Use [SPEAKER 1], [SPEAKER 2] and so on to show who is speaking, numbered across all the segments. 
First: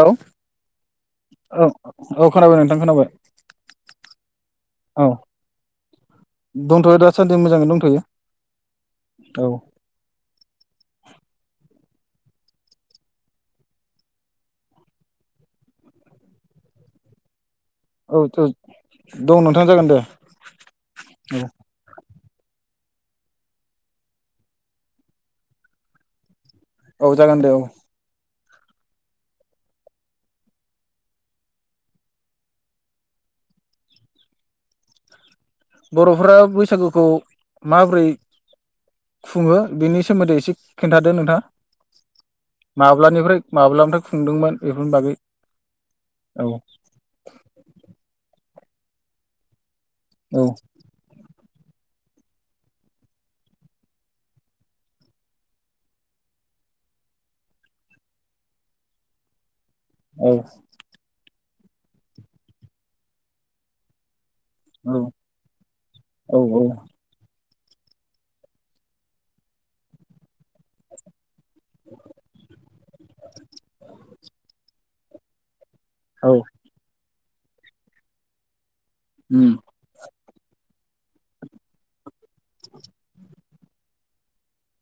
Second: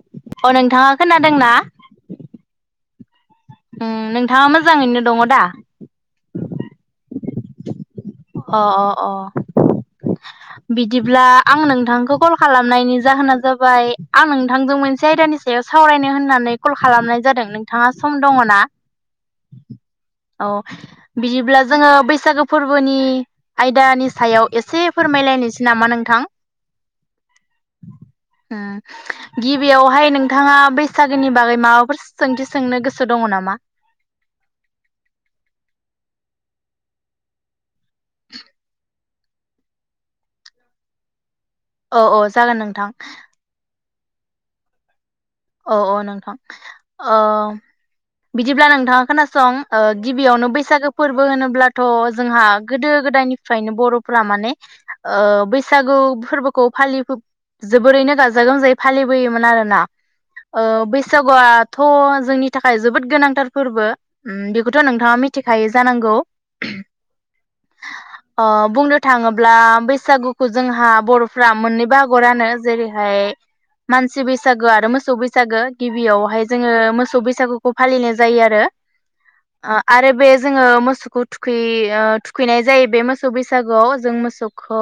[SPEAKER 1] हेल
[SPEAKER 2] अ नोंथाङा खोनादोंना
[SPEAKER 1] औ औ खोनाबाय नोंथां खोनाबाय।
[SPEAKER 2] उम नोंथाङा मोजाङैनो
[SPEAKER 1] औ
[SPEAKER 2] दङ दा?
[SPEAKER 1] सान्दि मोजाङैनो दंथयो।
[SPEAKER 2] अ अ अ
[SPEAKER 1] औ
[SPEAKER 2] बिदिब्ला आं नों नोंथांखौ कल खालामनायनि जाहोना जाबाय आं नोंथांजों मोनसे आयदानि सायाव सावरायनो होननानै कल खालामनाय जादों नों थाङा
[SPEAKER 1] औ
[SPEAKER 2] सम दङ
[SPEAKER 1] औ
[SPEAKER 2] ना?
[SPEAKER 1] दं नोंथां जागोन दे
[SPEAKER 2] अ
[SPEAKER 1] औ
[SPEAKER 2] बिदिब्ला जोङो बैसागो फोर बोनि आयदानि सायाव एसे फोरमायलायनोसै नामा नोंथां?
[SPEAKER 1] औ जागोन दे औ
[SPEAKER 2] ओ गिबियावहाय नोंथाङा बैसागोनि बागै माबाफोर सोंथि सोंनो गोसो दङ नामा?
[SPEAKER 1] बर'फ्रा बैसागुखौ माब्रै खुङो बिनि सोमोन्दै एसे खिन्थादो नोंथाङा?
[SPEAKER 2] औ औ जागोन नोंथां
[SPEAKER 1] माब्लानिफ्राय माब्लानिफ्राय खुंदोंमोन बेफोरनि बागै।
[SPEAKER 2] औ औ नोंथां ओ बिदिब्ला नोंथाङा खोनासं ओ
[SPEAKER 1] औ
[SPEAKER 2] गिबियावनो बैसागो फोरबो होनोब्ला ब्लाथ जोंहा गोदो गोदायनिफ्रायनो बर'फ्रा माने ओ बैसागु फोर्बोखौ फालिबो जोबोरैनो गाजा गोमजायै फालिबोयोमोन आरोना
[SPEAKER 1] औ
[SPEAKER 2] ओ बैसागुआ थ जोंनि थाखाय जोबोद गोनांथार फोर्बो। उम बेखौथ'
[SPEAKER 1] औ
[SPEAKER 2] नोंथाङा मिथिखायो जानांगौ?
[SPEAKER 1] औ
[SPEAKER 2] ओ बुंनो थाङोब्ला बैसागुखौ जोंहा बरफ्रा मोननै बाहागोआव रानो जेरैहाय मानसि बैसागो आरो मो सौ बैसागो।।
[SPEAKER 1] औ
[SPEAKER 2] गिबियावहाय जोङो मोसौ बै सागुखौ फालिनाय जायो आरो
[SPEAKER 1] उम
[SPEAKER 2] ओ आरो बे जोङो मोसौखौ थुखैै ओ थुख खैनाय जायो से मोसौ बैस बैसागुआव जों मोसौखौ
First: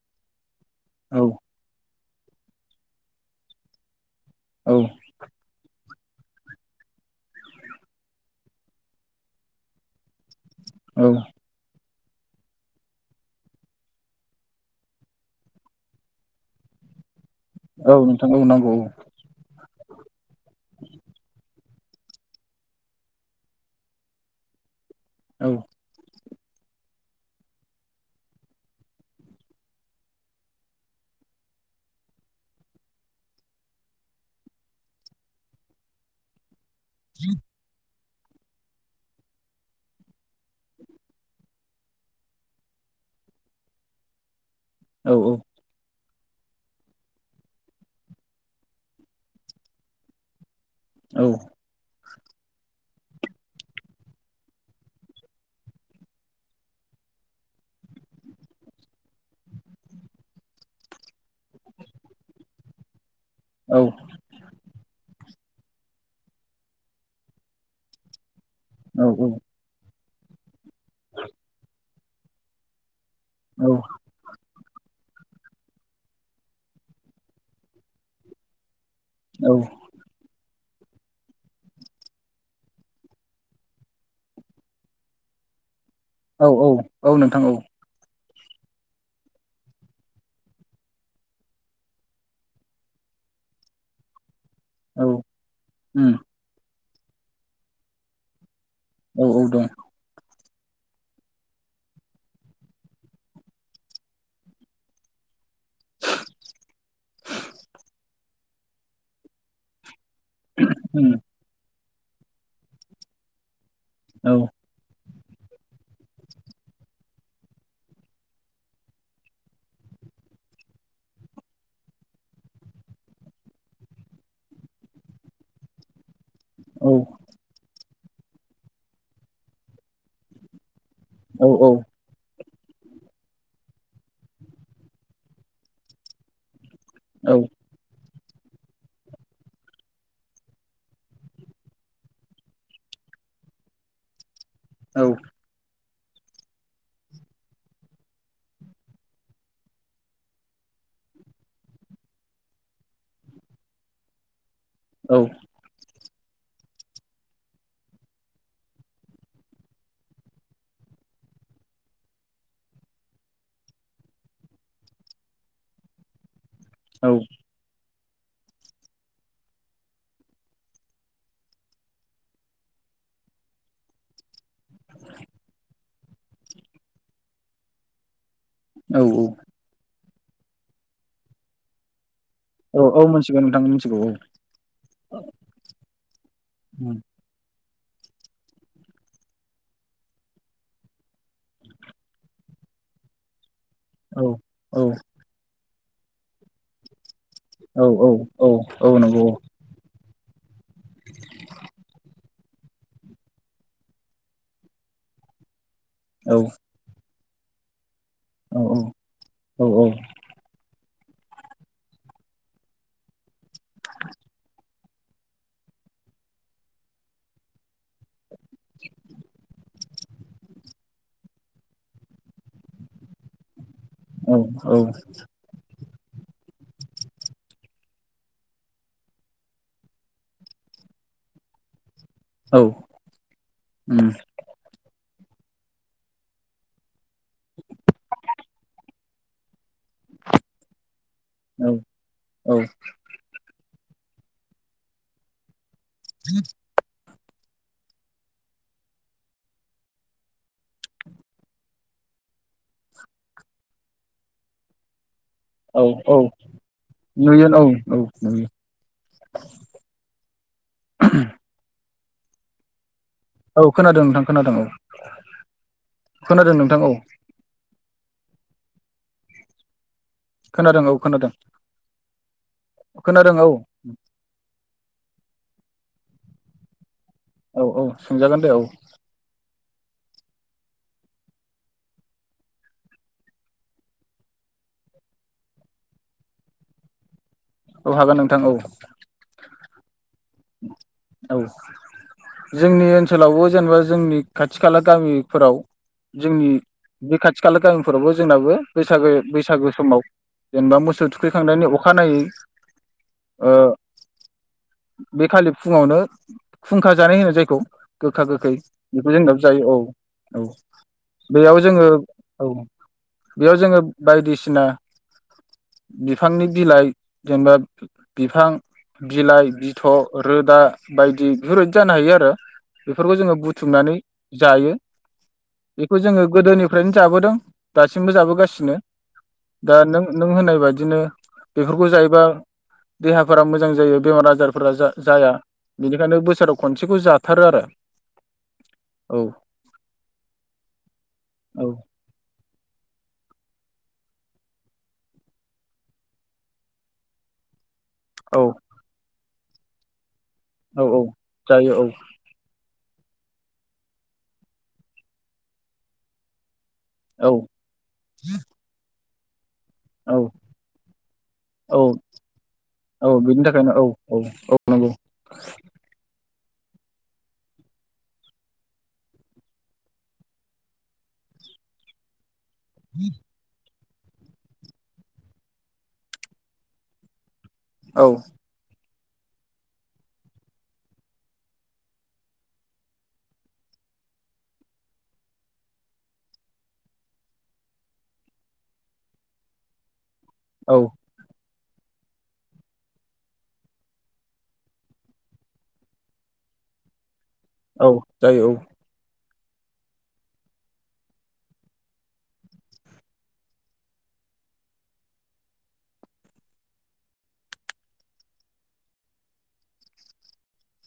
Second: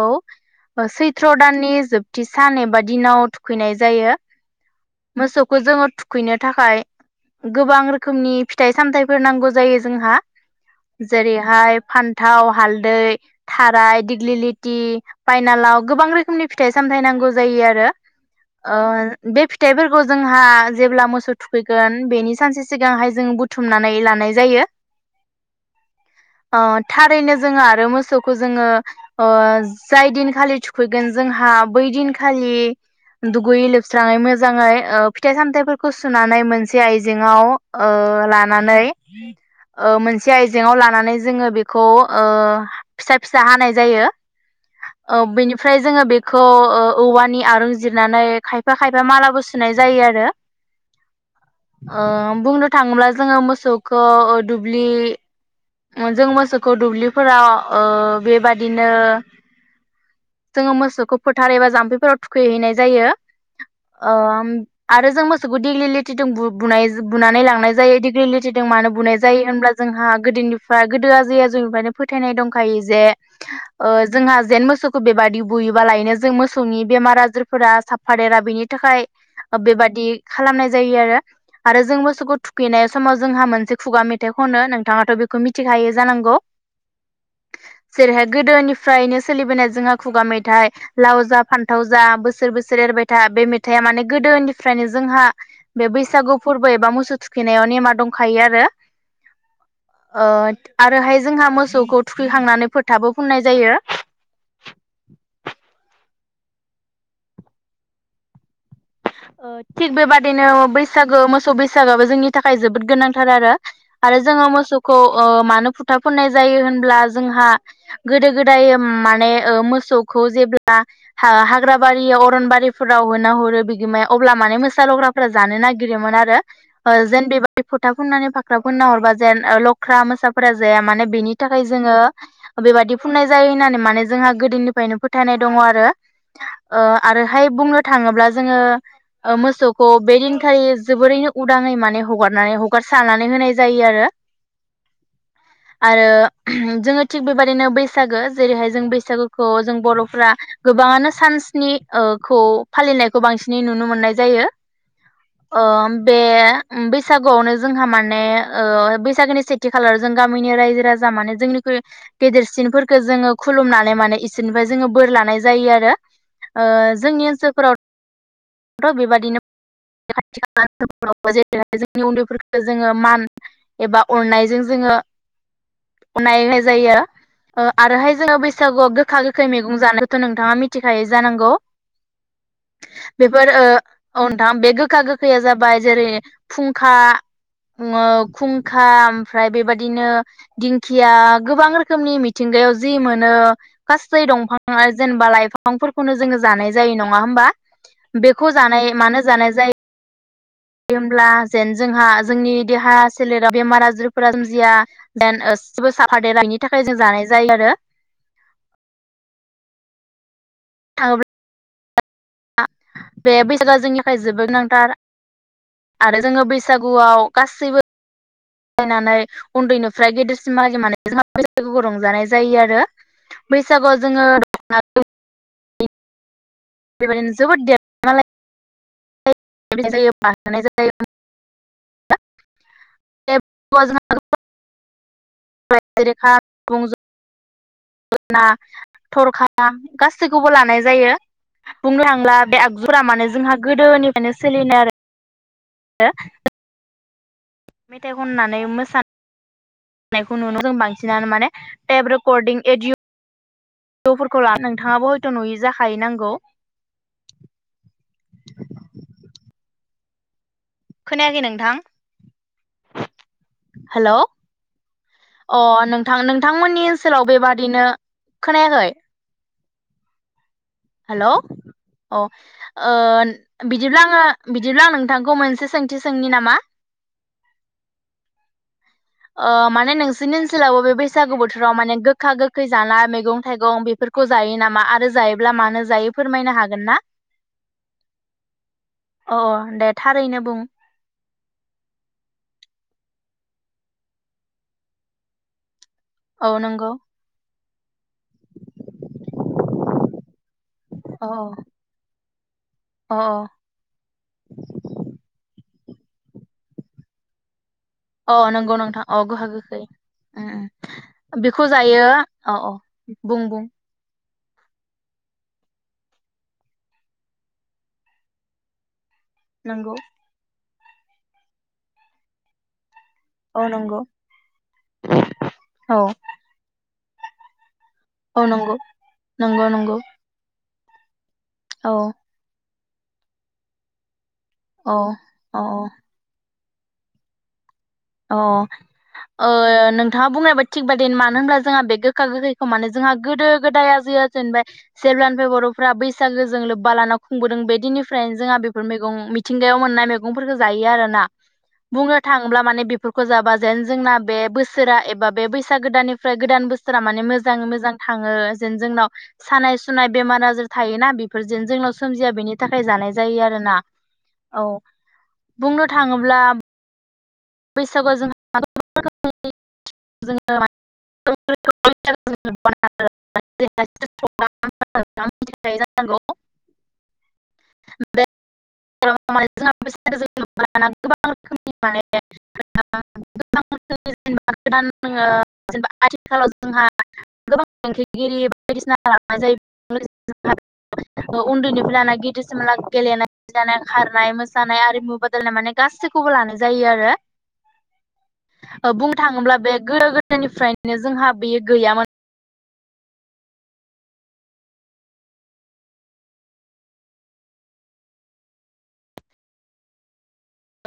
[SPEAKER 2] ओ
[SPEAKER 1] औ
[SPEAKER 2] सैथ्र' दाननि जोब थि सान एबा दिनाव थुखैनाय जायो।
[SPEAKER 1] औ
[SPEAKER 2] मोसौखौ जोङो थु खैनो थाखाय गोबां रोखोमनि फिथाइ सामथाइफोर नांगौ जायो जोंहा।
[SPEAKER 1] औ
[SPEAKER 2] जेरैहाय फान थाव, हालदै, थाराय, दिग्लिलिथि फायनालाव गोबां रोखोमनि फिथाइ सामथायाइ नांगौ जायो आरो
[SPEAKER 1] औ नोंथां औ नांगौ
[SPEAKER 2] ओ बे फिथाइफोर जोंहा जेब्ला मोसौ थुखैगोन बेनि सानसे सिगांहाय जों बुथुमनानै लानाय जायो।
[SPEAKER 1] औ
[SPEAKER 2] अह थारैनो जोंङो आरो मोसौखौ जोंङो ओ जाय दिनखालि थुखैगोन जोंहा बै दिनखालि दुगैयै लोबस्राङै मोजाङै ओ फिथाइ सामथाइफोरखौ सुनानै मोन से आइजेङाव ओ लानानै ओ मोनसे आइजेंआव लानानै जोंङो बेखौ ओ फिसा फिसा हानाय जायो।
[SPEAKER 1] औ
[SPEAKER 2] ओ बेनिफ्राय जोंङो बे खौ ओ औवानि आरं जिरनानै खायफा खायफा मालाबो सु सुनाय जायो आरो।
[SPEAKER 1] औ।
[SPEAKER 2] ओ बुंनो थाङोब्ला जोंङो मोसौखौ दुब्लि जों मोसौखौ दुब्लिफोराव ओ बेबादिनो जोंङो मोसौखौ फोथार एबा जाम्फैफोराव थुखैहैनाय जायो।
[SPEAKER 1] औ
[SPEAKER 2] ओ। आरो जों मोसौखौ दिग्लिलिटिजों बु-बुनाय बुनानै लांनाय जायो दिग्लिलिटि जों मानो
[SPEAKER 1] औ
[SPEAKER 2] बुनाय जायो होनब्ला जोंहा गोदोनिफ्राय गोदो आजै आजौनिफ्रायनो फोथायनाय दंखायो जे ओ जोंहा जेन मोसौ बेबायदि बुयोबा लायनो जों मोसौनि बेमार आजारफोरा साफफादेरा बेनि थाखाय बेबादि खालामनाय जायो आरो आरो जों मोसौखौ थुखैनाय समाव जोंहा मोनसे खुगा मेथाइ खनो नोंथाङाथ बेखौ मिथिखायो। जानांगौ
[SPEAKER 1] औ औ औ नोंथां औ।
[SPEAKER 2] जेरैहाय गोदोनिफ्रायनो सोलिबोनाय जोंहा खुगा मेथाइ लाव जा फान्थाव जा बोसोर बोसोर एरबाय था बे मेथाइया माने। गोदोनि फ्रायनो
[SPEAKER 1] औ
[SPEAKER 2] जोंहा बे
[SPEAKER 1] उम
[SPEAKER 2] बैसागु फोरबो एबा मोस [unintelligible] थुखैनायाव नेमा दंखायो आरो।
[SPEAKER 1] औ औ दं।
[SPEAKER 2] ओ आरोहाय जोंहा मोसौखौ थुखैखांनानै फोथाबो फुननाय जायो। ओ थिग बेबा दिनो
[SPEAKER 1] उम
[SPEAKER 2] बैसागो मोसौ बैसाग साबाबो जोंनि थाखाय जोबोद गोनांथार आरो। आरो
[SPEAKER 1] औ
[SPEAKER 2] जोंङो मोसौखौ। ओ मानो फुथा फुननाय जायो होनब्ला जोंहा गोदो गोदाय माने ओ मोसौखौ जेब्ला हा-हाग्राबारियाव अरनबारिफोराव होना हरो। [unintelligible] अब्ला माने मोसा लग्राफोरा जानो नागिरोमोन आरो।
[SPEAKER 1] औ
[SPEAKER 2] जेन [inaudible] फोथा फुननानै फाख्रा फुनना हरबा जेन लख्रा मोसाफोरा जाया माने बेनि थाखाय जोङो बेबायदि फुननाय जायो होननानै माने जोंहा गोदोनिफ्रायनो फोथायनाय दङ आरो। ओ आरोहाय बुंनो थाङोब्ला जोङो ओ मोसौखौ बेदिनखालि जोबोरैनो उदाङै माने हगारनानै हगारसारनानै होनाय जायो आरो।
[SPEAKER 1] औ।
[SPEAKER 2] आरो जोङो थिग बेबाददिनो बैसागो जेरैहाय जों बैसागोखौ जों बर'फ्रा गोबाङानो सानस्नि ओ खौ फालिनाय खौ बांसिनै नुनो मोननाय जायो। ओ बे बैसागुआवनो जोंहा माने ओ बैसागोनि सेथि खालाराव जों गामिनि रायजो राजा माने जोंनिखुइ गेदेरसिनफोरखौ जोङो खुलुमनानै माने इसोरनिफ्राय जोङो बोर लानाय जायो आरो ओ जोंनि ओनसोलफोराव थ' बेबादिनो खाथि खाला ओनसोलफोराव जेरैहाय जोंनि उन्दैफोरखौ जोङो मान एबा अननायजों जोङो अननाय होनाय जायो आरोहाय जोङो बै सागुआव गोखा
[SPEAKER 1] औ
[SPEAKER 2] गोखै मैगं जानाय खौ नोंथाङा मिथिखायो जानांगौ?
[SPEAKER 1] औ औ मिथिगौ
[SPEAKER 2] बेफोर
[SPEAKER 1] नोंथां
[SPEAKER 2] ओ
[SPEAKER 1] मिथिगौ
[SPEAKER 2] औ नोंथां बे गोखा गोखैया जाबाय जेरै फुंखा ओ खुंखा ओमफ्राय बेबादिनो दिंखिया गोबां रोखोमनि मिथिंगायाव जि मोनो
[SPEAKER 1] औ
[SPEAKER 2] गासै
[SPEAKER 1] औ
[SPEAKER 2] दंफां
[SPEAKER 1] औ
[SPEAKER 2] आरो जेनेबा लाइफां फांफोरखौनो जोङो जानाय जायो नङा होमबा?
[SPEAKER 1] औ औ औ
[SPEAKER 2] बेखौ
[SPEAKER 1] औ
[SPEAKER 2] जानाय मानो
[SPEAKER 1] नंगौ औ
[SPEAKER 2] जानाय जायो होमब्ला जेन जोंहा जोंनि देहा सोलेराव बेमार आजारफोरा सोमजिया जेन ओ जेबो साफा
[SPEAKER 1] औ
[SPEAKER 2] देेरा इनि थाखाय जों जानाय जायो आरो
[SPEAKER 1] औ औ औ औ
[SPEAKER 2] [unintelligible] बे बैसागोआ जोंनि फाय जोबोद गोनांथार। आरो जोङो बैसागुआव गासैबो नायनानै उन्दैनो ओमफ्राय गेदेरसिम मागिनानै जोंहा बैसागु रंजानाय जायो आरो बै सागुआव जोङो
[SPEAKER 1] औ औ
[SPEAKER 2] [unintelligible] बेबायदिनो जोबोद [unintelligible] [unintelligible]
[SPEAKER 1] औ
[SPEAKER 2] जोंहा
[SPEAKER 1] ओम
[SPEAKER 2] [unintelligible] [unintelligible] थरखा गासैखौबो लानाय जायो
[SPEAKER 1] औ
[SPEAKER 2] बुंनो थांब्ला बे आगजुरा माने जोंहा गोदोनिफ्रायनो सोलिनाय आरो [unintelligible] मेथाइ खननानै मोसा [unintelligible] यखौ नुनो जों बांसिनानो माने टेप रेकर्डिं एडिअ [unintelligible]
[SPEAKER 1] औ
[SPEAKER 2] जाखायो
[SPEAKER 1] औ
[SPEAKER 2] नांगौ
[SPEAKER 1] नुयोन औ औ नुयो
[SPEAKER 2] खोनायाखै नोंथां
[SPEAKER 1] औ खोनादों
[SPEAKER 2] हेलौ
[SPEAKER 1] नोंथां खोनादों औ
[SPEAKER 2] अ नोंथां
[SPEAKER 1] खोनादों नोंथां
[SPEAKER 2] नोंथांमोननि
[SPEAKER 1] औ
[SPEAKER 2] ओनसोलाव बेबादिनो खोनाखै
[SPEAKER 1] खोनादों औ खोनादों।
[SPEAKER 2] अ ओ
[SPEAKER 1] खोनादों औ
[SPEAKER 2] बिदिब्ला आङो बि बिदिब्ला आं नोंथांखौ मोनसे सोंथि सोंनि नामा?
[SPEAKER 1] औ औ सोंजागोन दे औ
[SPEAKER 2] ओ माने नोंसोरनि ओनसोलावबो बे बैसागु बोथोराव माने गोखा गोखै जानाय मैगं थाइगं बेफोरखौ जायो नामा आरो जायोब्ला मानो जायो फोरमायनो हागोन ना?
[SPEAKER 1] औ हागोन नोंथां औ
[SPEAKER 2] अ दे थारैनो बुं
[SPEAKER 1] औ जोंनि ओनसोलावबो जेनेबा जोंनि खाथि खाला गामिफोराव जोंनि
[SPEAKER 2] औ नंगौ
[SPEAKER 1] बे खाथि खालाखौ फोरावबो जोंनाबो बैसागो बैसागो समाव जेनेबा मोसौ
[SPEAKER 2] औ
[SPEAKER 1] थुखैखांनायनि अखानायै
[SPEAKER 2] औ
[SPEAKER 1] ओ खालि फुङावनो खुंखा जानाय होनो जायखौ गोखा
[SPEAKER 2] औ
[SPEAKER 1] गोखै
[SPEAKER 2] नंगौ नोंथां
[SPEAKER 1] बेखौ
[SPEAKER 2] औ
[SPEAKER 1] जोंनाब
[SPEAKER 2] गोखा
[SPEAKER 1] जायो औ
[SPEAKER 2] गोखै
[SPEAKER 1] औ
[SPEAKER 2] उम उम
[SPEAKER 1] बेयाव जोङो औ
[SPEAKER 2] बुं
[SPEAKER 1] बेयाव
[SPEAKER 2] बुं
[SPEAKER 1] जोङो बायदिसिना ना बिफांनि बिलाइ जेनेबा बिफां बिलाइ थ
[SPEAKER 2] नंगौ
[SPEAKER 1] रोदा बायदि बेफोरबायदि जानो हायो आरो बेफोरखौ जोङो
[SPEAKER 2] औ
[SPEAKER 1] बुथुमनानै
[SPEAKER 2] नंगौ
[SPEAKER 1] जायो बेखौ
[SPEAKER 2] औ
[SPEAKER 1] जोङो गोदोनिफ्रायनो जाबोदों। दासिमबो
[SPEAKER 2] औ
[SPEAKER 1] जाबोगासिनो
[SPEAKER 2] नंगौ नंगौ
[SPEAKER 1] दा
[SPEAKER 2] नंगौ
[SPEAKER 1] नों नों होनाय बायदि बिदिनो बेफोरखौ
[SPEAKER 2] औ
[SPEAKER 1] जायोबा देहाफोरा मोजां जायो बेमार आजार फोर
[SPEAKER 2] औ
[SPEAKER 1] जाया
[SPEAKER 2] औ
[SPEAKER 1] बेनिखायनो बोसोराव खनसेखौ जाथारो आरो
[SPEAKER 2] अह
[SPEAKER 1] औ
[SPEAKER 2] ओह नोंथाङा बुंनायबा थिग बादि मानो होनब्ला
[SPEAKER 1] औ
[SPEAKER 2] जोंहा बे गोखा गोखैखौ माने जोंहा गोदो गोदाया जे जेनेबा जेब्लनिफ्राय बरफ्रा बैसागोजों लोब्बा लाना खुंबोदों बे निफ्राय
[SPEAKER 1] औ
[SPEAKER 2] जोंहा बेफोर मैगं मिथ मिथिंगायाव मोननाय बेफ मैगं फोरखौ जायो
[SPEAKER 1] औ औ
[SPEAKER 2] आरो ना
[SPEAKER 1] जायो औ
[SPEAKER 2] बुंनो थाङोब्ला माने बेफ खौ जाबा जेन जोंना बे बोसोरा एबा बे बैसाग गोदाननिफ्राय गोदान बोसोर फोरा माने
[SPEAKER 1] औ
[SPEAKER 2] मोजाङै मोजां थाङो जेन जोंनाव सानाय सुनाय
[SPEAKER 1] औ
[SPEAKER 2] बेमार आजार थायोना बेफोर जेन
[SPEAKER 1] औ
[SPEAKER 2] जोंनाव सोमजिया बेनि थाखाय जानाय
[SPEAKER 1] औ
[SPEAKER 2] जायो
[SPEAKER 1] बिनि
[SPEAKER 2] आरो
[SPEAKER 1] थाखायनो
[SPEAKER 2] ना
[SPEAKER 1] औ
[SPEAKER 2] औ
[SPEAKER 1] नंगौ
[SPEAKER 2] बुंनो थाङोब्ला बैसागुआव जोंहा [unintelligible] [inaudible] [unintelligible] [inaudible]
[SPEAKER 1] औ।
[SPEAKER 2] बे [unintelligible]
[SPEAKER 1] औ।
[SPEAKER 2] उन्दैनिफ्राय लाना गिदिरसिमलाग गेलेनाय जानाय खारनाय मोसानाय आरिमु बादायलनाय माने गासैखौबो लानाय जायो आरो।
[SPEAKER 1] औ जायो औ।
[SPEAKER 2] बुंनो थाङोब्ला बे गोदो गोदायनिफ्रायनो जोंहा बेयो गैयामोन।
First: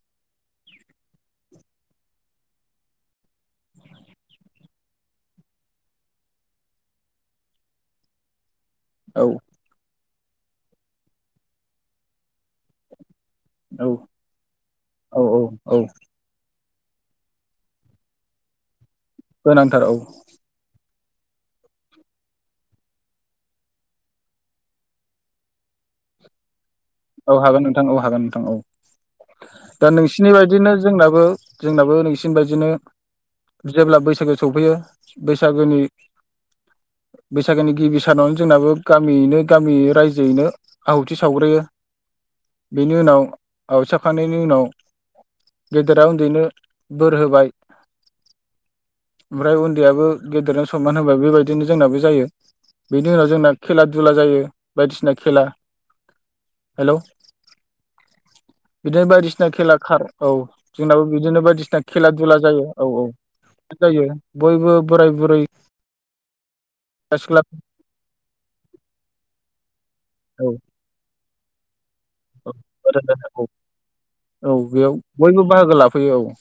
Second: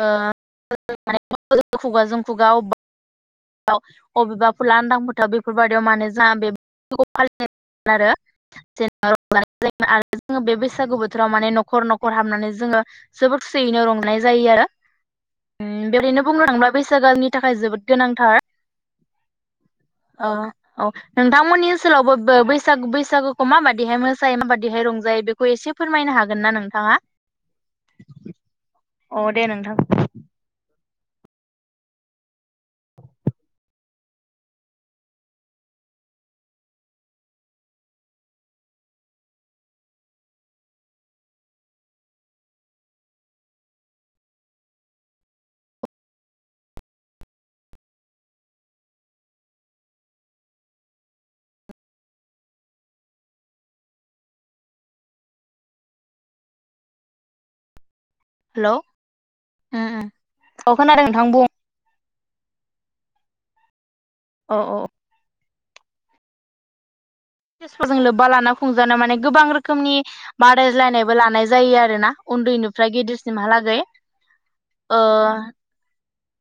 [SPEAKER 2] ओह [unintelligible] खुगााजों खुगा अबबा [unintelligible] अबेबाफोर लानदां फोथाव बेफोरबायदियाव माने [unintelligible]
[SPEAKER 1] औ
[SPEAKER 2] [unintelligible] जोङो बे बैसागु बोथोराव माने नखर नखर हाबनानै जोङो जोबोर खुसियैनो
[SPEAKER 1] औ
[SPEAKER 2] रंनाय जायो आरो
[SPEAKER 1] औ औ
[SPEAKER 2] ओह बेदिनो बुंनो थाङोब्ला बैसागोनि थाखाय जोबोद गोनां थार।
[SPEAKER 1] गोनांथार औ
[SPEAKER 2] ओह औ। नोंथांमोननि ओनसोलावबो बो बैसाग-बैसागोखौ माबादिहाय मोसायो माबादिहाय रंजायो बेखौ एसे फोरमायनो हागोन ना नों
[SPEAKER 1] औ हागोन नोंथां औ हागोन नोंथां औ
[SPEAKER 2] अ दे नोंथां
[SPEAKER 1] दा नोंसिनि बायदिनो। जोंनाबो जोंनाबो नोंसिन बायदिनो जेब्ला बैसागो सफैयो बैसागोनि बैसागोनि गिबि सानावनो जोंनाबो गामियैनो गामि रायजोयैनो आहुथि सावग्रोयो। बेनि उनाव आवहाति सावखांनायनि उनाव गेदेरा उन्दैनो बोर होबाय ओमफ्राय उन्दैयाबो गेदेरनो सनमान होबाय बेबायदिनो जोंनाबो जायो बेनि उनाव जोंना खेला दुला जायो बायदिसिना खेला। हेलौ।
[SPEAKER 2] हेलौ
[SPEAKER 1] बिदिनो बायदिसिना खेला
[SPEAKER 2] उम
[SPEAKER 1] खार औ
[SPEAKER 2] अ
[SPEAKER 1] जोंनावो
[SPEAKER 2] खोनादों नोंथां
[SPEAKER 1] बिदिनो
[SPEAKER 2] बुं
[SPEAKER 1] बायदिसिना खेला दुला। जायो औ औ। जायो
[SPEAKER 2] अ
[SPEAKER 1] बयबो
[SPEAKER 2] अ
[SPEAKER 1] बोराय बुरै। सेंग्रा सिख्ला
[SPEAKER 2] लोब्बा लाना खुंजाना माने गोबां रो खोमनि
[SPEAKER 1] औ
[SPEAKER 2] बादायज्लायनाय बो लानाय जा जायो आरो ना।
[SPEAKER 1] [inaudible] औ बेयाव
[SPEAKER 2] ओ
[SPEAKER 1] बयबो बाहागो लाफैयो औ।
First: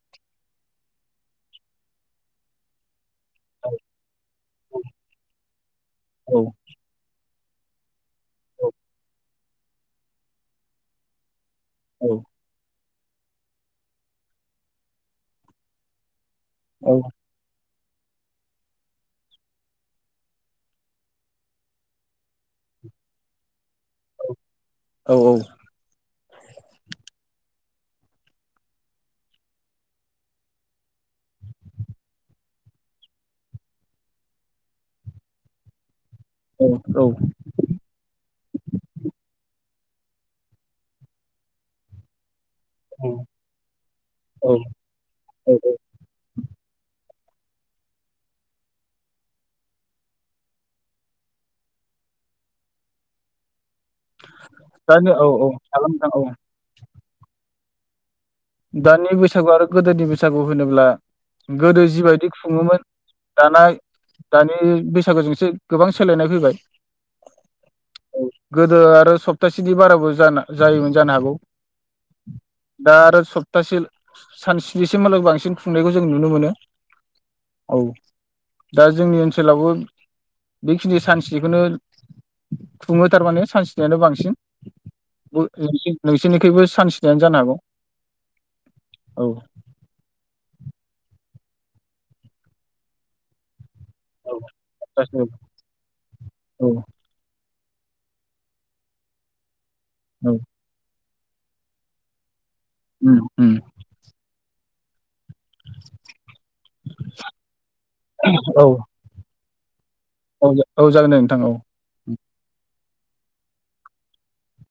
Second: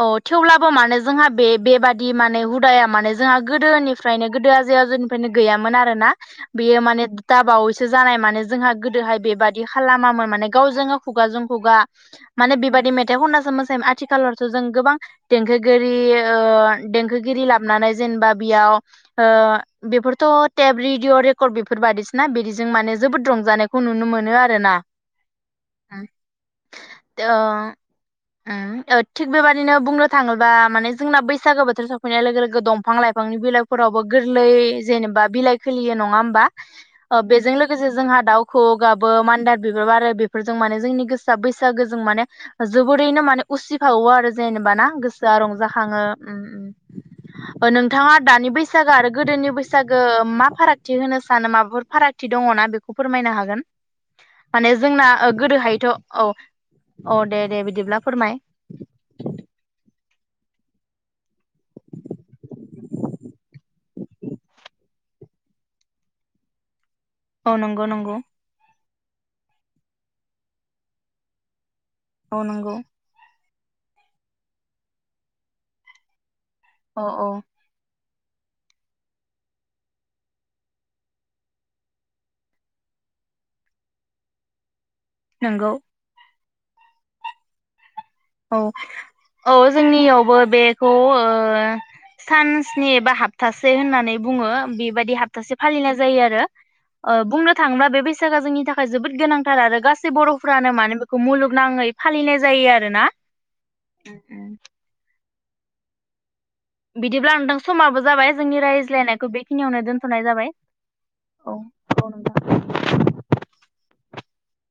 [SPEAKER 2] औ थेवब्लाबो माने जोंहा बे-बेबादि माने हुदाया माने जोंहा गोदोनिफ्रायनो गोदो आजै आजौनिफ्रायनो गैयामोन आरोना
[SPEAKER 1] औ
[SPEAKER 2] बेयो माने दाबावैसो जानाय माने जोंहा गोदोहाय बेबादि खालामामोन माने गावजोंनो खुगाजों खुगा
[SPEAKER 1] औ
[SPEAKER 2] माने बिबादि मे थाइ खननासो मोसायोमोन आथिखालाव सो जों गोबां देंखोगिरि ओ
[SPEAKER 1] औ
[SPEAKER 2] देंखोगिरि लाब नानै जेनेबा बियाव ओ बेफोरथ टेप रेदिअ रेकर्ड बेफोर बायदिसोना बिदिजों माने जोबोद रंजानाय खौ नुनो मोनो आरो ना
[SPEAKER 1] औ औ
[SPEAKER 2] ओ उम [unintelligible] थिग बेबादिनो बुंनो थाङोबा माने जोंना बैसागु बोथोर सफैनाय लोगो लोगो दंफां लाइफांनि बिलाइफोरावबो गोरलै जेनेबा बिलाइ खिलियो नङा नङा होमबा
[SPEAKER 1] औ औ
[SPEAKER 2] ओ बेजों लोगोसे जोंहा दाउ खौवौ गाबो मान्दार बिबार बारो बेफोरजों माने जोंनि गोसोआ बैसागुजों माने जोबोरैनो माने उसि फावो आरो
[SPEAKER 1] औ
[SPEAKER 2] जेनेबा ना गोसोआ
[SPEAKER 1] औ
[SPEAKER 2] रंजाखाङो उम उम। ओ नोंथाङा दानि बैसागो आरो गोदोनि बैसागु मा फारागथि होनो सानो माबाफोर फारागथि दङ ना बेखौ फोरमायनो हागोन? माने जोंना
[SPEAKER 1] दानि औ
[SPEAKER 2] ओ
[SPEAKER 1] औ
[SPEAKER 2] गोदोहायथ
[SPEAKER 1] जागोन नोंथां
[SPEAKER 2] औ । अ दे दे बिदिब्ला फोरमाय।
[SPEAKER 1] दानि बैसागु आरो गोदोनि बैसा सागु होनोब्ला गोदो जिबायदि खुङोमोन दाना दानि बैसागुजों एसे गोबां सोलायनाय फैबाय।
[SPEAKER 2] औ नंगौ नंगौ।
[SPEAKER 1] गोदो सप्तासेनि बाराबो जानो जायोमोन जानो हागौ।
[SPEAKER 2] औ नंगौ।
[SPEAKER 1] दा आरो सप्तासे सान स्निसिमहालागै बांसिन खुंनायखौ जों नुनो मोनो।
[SPEAKER 2] अ औ।
[SPEAKER 1] दा जोंनि ओनसोलावबो बेखिनि सानस्निखौनो खुङो थारमाने सानस्नियानो बांसिन।
[SPEAKER 2] नंगौ
[SPEAKER 1] [unintelligible] [unintelligible] सानस्नियानो जानो हागौ।
[SPEAKER 2] औ औ जोंनियावबो बे खौ ओ सानस्नि एबा हाबथा से होननानै बुङो बेबायदि हाब्थासे फालिनाय जायो आरो
[SPEAKER 1] औ
[SPEAKER 2] ओ बुंनो थांब्ला बे बैसागोआ जोंनि थाखाय जोबोद गोनांथार आरो। गासै
[SPEAKER 1] औ
[SPEAKER 2] बर'फ्रानो मानो मुलुगनाङै फालिनाय जायो आरो ना।
[SPEAKER 1] उम उम। [inaudible]
[SPEAKER 2] बिदिब्ला नोंथां समाबो जाबाय जोंनि
[SPEAKER 1] औ
[SPEAKER 2] रायज्लायनायखौ बे खिनियावनो दोन
[SPEAKER 1] औ दे औ जागोन दे नोंथां औ।
[SPEAKER 2] नोंथां